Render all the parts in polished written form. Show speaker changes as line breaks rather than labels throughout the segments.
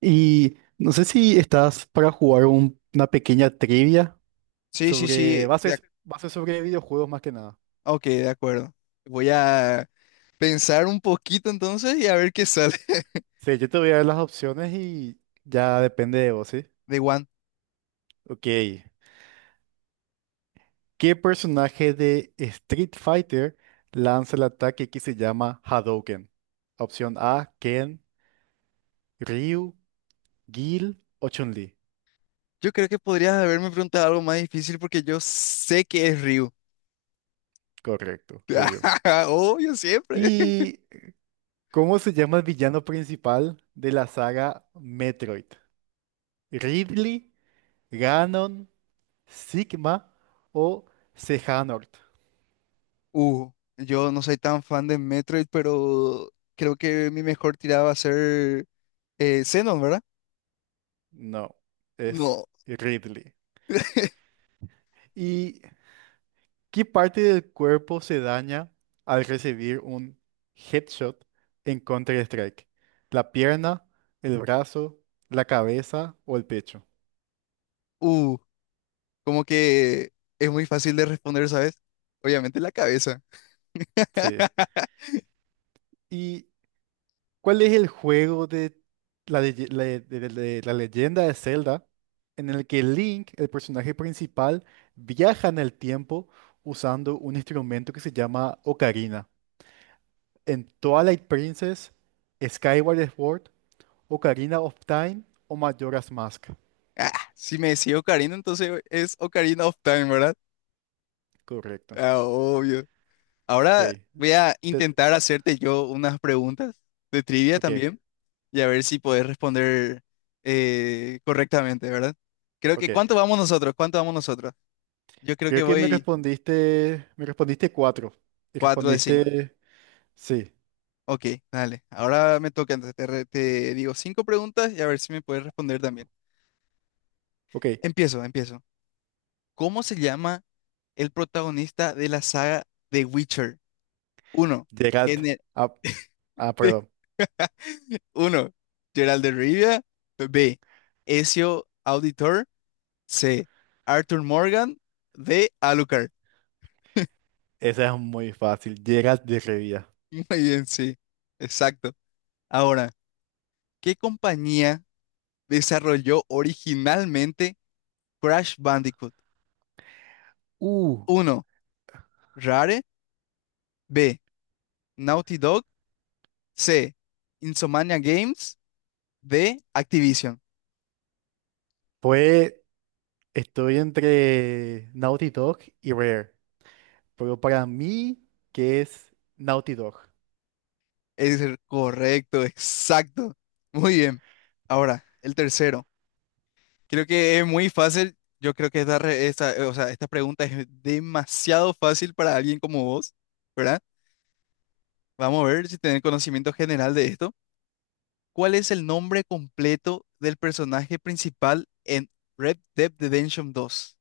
Y no sé si estás para jugar una pequeña trivia
Sí, sí, sí,
sobre, va a ser sobre videojuegos más que nada.
ok, de acuerdo. Voy a pensar un poquito entonces y a ver qué sale
Sí, yo te voy a dar las opciones y ya depende de vos, ¿sí?
de One.
Ok. ¿Qué personaje de Street Fighter lanza el ataque que se llama Hadouken? Opción A, Ken, Ryu, Gil o Chun-Li.
Yo creo que podrías haberme preguntado algo más difícil, porque yo sé que es Ryu.
Correcto, Ryu.
Obvio, siempre.
¿Y cómo se llama el villano principal de la saga Metroid? ¿Ridley? Ganon, Sigma o Sejanort.
Uh, yo no soy tan fan de Metroid, pero creo que mi mejor tirada va a ser Xenon, ¿verdad?
No, es
No.
Ridley. ¿Y qué parte del cuerpo se daña al recibir un headshot en Counter-Strike? ¿La pierna, el brazo, la cabeza o el pecho?
Uh, Como que es muy fácil de responder, ¿sabes? Obviamente la cabeza.
Sí. Y ¿cuál es el juego de la leyenda de Zelda en el que Link, el personaje principal, viaja en el tiempo usando un instrumento que se llama ocarina? En Twilight Princess, Skyward Sword, Ocarina of Time o Majora's Mask.
Ah, si me decía Ocarina, entonces es Ocarina of Time, ¿verdad?
Correcto.
Ah, obvio. Ahora
Ok.
voy a
Te-
intentar hacerte yo unas preguntas de trivia
ok.
también, y a ver si podés responder correctamente, ¿verdad? Creo
Ok.
que, ¿cuánto vamos nosotros? ¿Cuánto vamos nosotros? Yo creo
Creo
que
que
voy
me respondiste cuatro. Y
4 de 5.
respondiste, sí.
Ok, dale. Ahora me toca, entonces te digo cinco preguntas y a ver si me puedes responder también.
Ok.
Empiezo, empiezo. ¿Cómo se llama el protagonista de la saga The Witcher? ¿Uno?
Geralt. Ah, ah,
de-
perdón.
Uno, Gerald de Rivia. B, Ezio Auditor. C, Arthur Morgan. D, Alucard.
Esa es muy fácil. Geralt de Rivia.
Muy bien, sí, exacto. Ahora, ¿qué compañía desarrolló originalmente Crash Bandicoot?
Uh,
Uno, Rare. B, Naughty Dog. C, Insomnia Games. D, Activision.
Pues estoy entre Naughty Dog y Rare. Pero para mí, ¿qué es Naughty Dog?
Es el correcto, exacto. Muy bien. Ahora, el tercero. Creo que es muy fácil. Yo creo que esta, o sea, esta pregunta es demasiado fácil para alguien como vos, ¿verdad? Vamos a ver si tenés conocimiento general de esto. ¿Cuál es el nombre completo del personaje principal en Red Dead Redemption 2?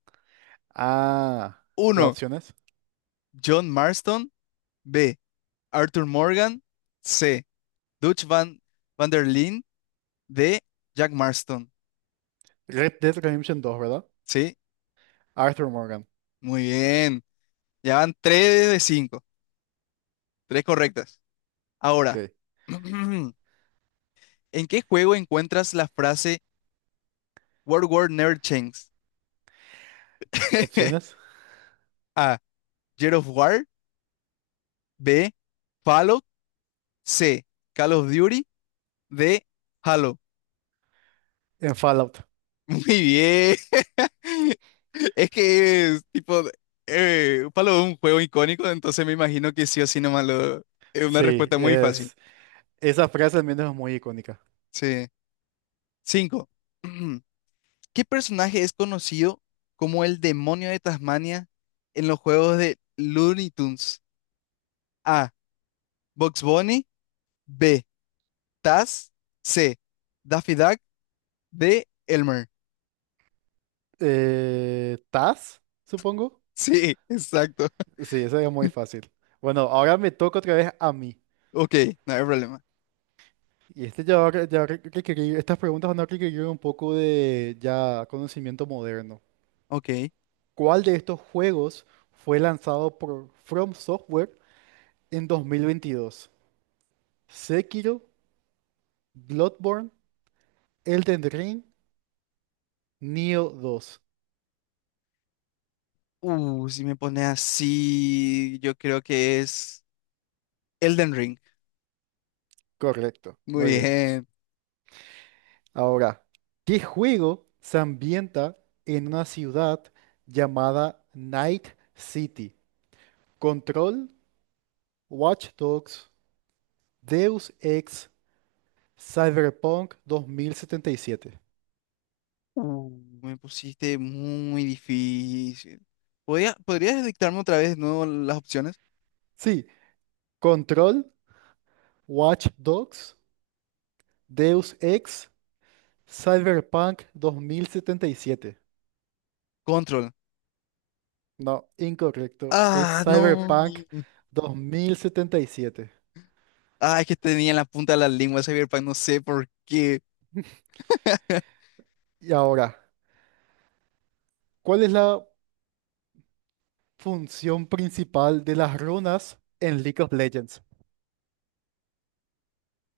Ah, las
Uno,
opciones.
John Marston. B, Arthur Morgan. C, Dutch Van der Linde. D, Jack Marston.
Red Dead Redemption 2, ¿verdad?
Sí,
Arthur Morgan.
muy bien. Ya van 3 de 5. Tres correctas. Ahora.
Ok.
¿En qué juego encuentras la frase World War Never Changes?
Opciones.
A, Gears of War. B, Fallout. C, Call of Duty. D, Halo.
En Fallout.
Muy bien. Es que es tipo, Fallout es un juego icónico, entonces me imagino que sí o sí nomás lo. Es una
Sí,
respuesta muy fácil.
es. Esa frase al menos es muy icónica.
Sí. Cinco. ¿Qué personaje es conocido como el demonio de Tasmania en los juegos de Looney Tunes? A, Bugs Bunny. B, Taz. C, Daffy Duck. D, Elmer.
Taz, supongo.
Sí, exacto.
Sí, esa es muy fácil. Bueno, ahora me toca otra vez a mí.
Ok, no hay problema.
Y este ya va, re- ya re- requerir, estas preguntas van a requerir un poco de ya conocimiento moderno.
Ok.
¿Cuál de estos juegos fue lanzado por From Software en 2022? Sekiro, Bloodborne, Elden Ring, Nioh 2.
Si me pone así, yo creo que es Elden Ring.
Correcto,
Muy
muy bien.
bien.
Ahora, ¿qué juego se ambienta en una ciudad llamada Night City? Control, Watch Dogs, Deus Ex, Cyberpunk 2077.
Uh, Me pusiste muy difícil. ¿Podrías dictarme otra vez de nuevo las opciones?
Sí, Control, Watch Dogs, Deus Ex, Cyberpunk 2077.
Control.
No, incorrecto. Es
Ah, no.
Cyberpunk 2077. Y siete.
Ah, es que tenía en la punta de la lengua Cyberpunk, no sé por qué.
Y ahora, ¿cuál es la función principal de las runas en League of Legends?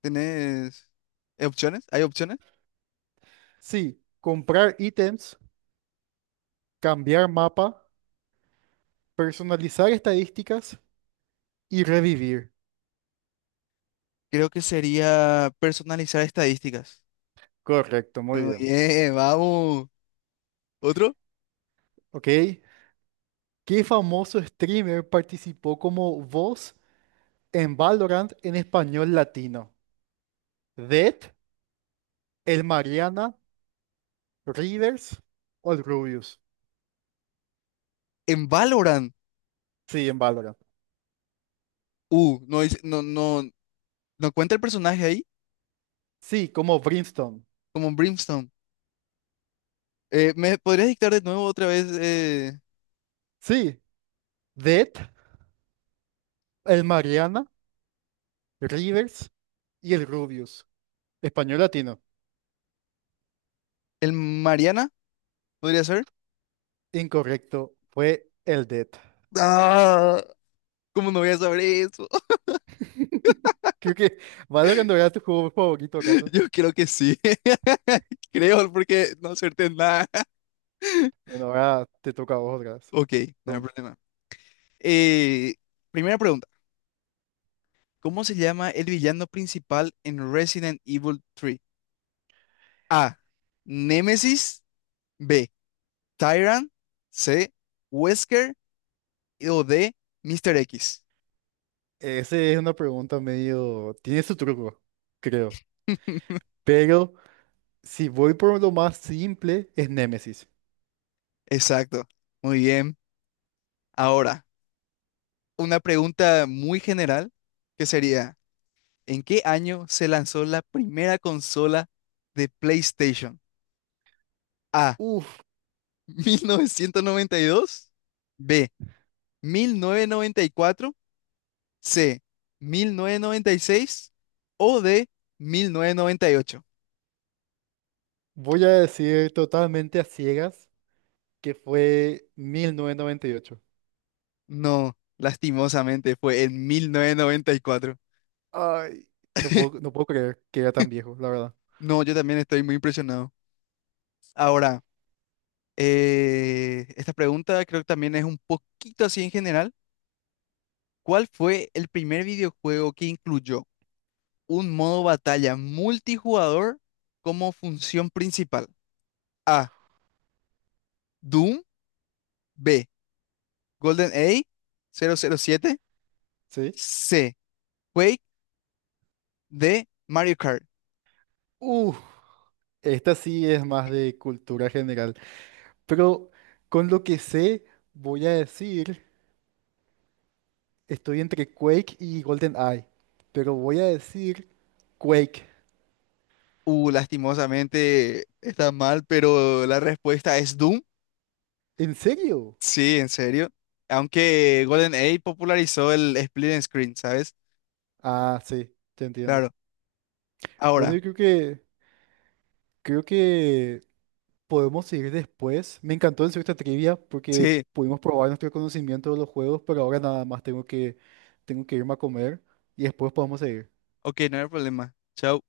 ¿Tenés opciones? ¿Hay opciones?
Sí, comprar ítems, cambiar mapa, personalizar estadísticas y revivir.
Creo que sería personalizar estadísticas.
Correcto, muy bien.
Oye, vamos. ¿Otro?
Ok, ¿qué famoso streamer participó como voz en Valorant en español latino? ¿Dead, el Mariana, Rivers o el Rubius?
En Valorant.
Sí, en Valorant.
No, no, no, no cuenta el personaje ahí,
Sí, como Brimstone.
como Brimstone. ¿Me podrías dictar de nuevo otra vez,
Sí, Dead, el Mariana, Rivers y el Rubius. Español latino.
el Mariana? ¿Podría ser?
Incorrecto, fue el Dead.
Ah, ¿cómo no voy a saber eso?
Creo que Valorant no era tu juego favorito, ¿acaso?
Yo creo que sí. Creo, porque no acerté nada.
Bueno, ahora te toca a vos otra vez.
Ok, no hay problema. Eh, Primera pregunta. ¿Cómo se llama el villano principal en Resident Evil 3? A, Némesis. B, Tyrant. C, Wesker. O D, Mr. X.
Esa es una pregunta medio... Tiene su truco, creo. Pero si voy por lo más simple, es Némesis.
Exacto. Muy bien. Ahora, una pregunta muy general, que sería: ¿en qué año se lanzó la primera consola de PlayStation? A,
Uf,
1992. B, 1994. C, 1996. O D, 1998.
voy a decir totalmente a ciegas que fue 1998.
No, lastimosamente fue en 1994.
Ay, no puedo, no puedo creer que era tan viejo, la verdad.
No, yo también estoy muy impresionado. Ahora, esta pregunta creo que también es un poquito así en general. ¿Cuál fue el primer videojuego que incluyó un modo batalla multijugador como función principal? A, Doom. B, GoldenEye 007.
¿Sí?
C, Quake. D, Mario Kart.
Uf, esta sí es más de cultura general. Pero con lo que sé, voy a decir, estoy entre Quake y Golden Eye. Pero voy a decir Quake.
Lastimosamente está mal, pero la respuesta es Doom.
¿En serio?
Sí, en serio. Aunque GoldenEye popularizó el split and screen, ¿sabes?
Ah, sí, te entiendo.
Claro.
Bueno,
Ahora,
yo creo que creo que podemos seguir después. Me encantó hacer esta trivia porque
sí.
pudimos probar nuestro conocimiento de los juegos, pero ahora nada más tengo que irme a comer y después podemos seguir.
Ok, no hay problema. Chao.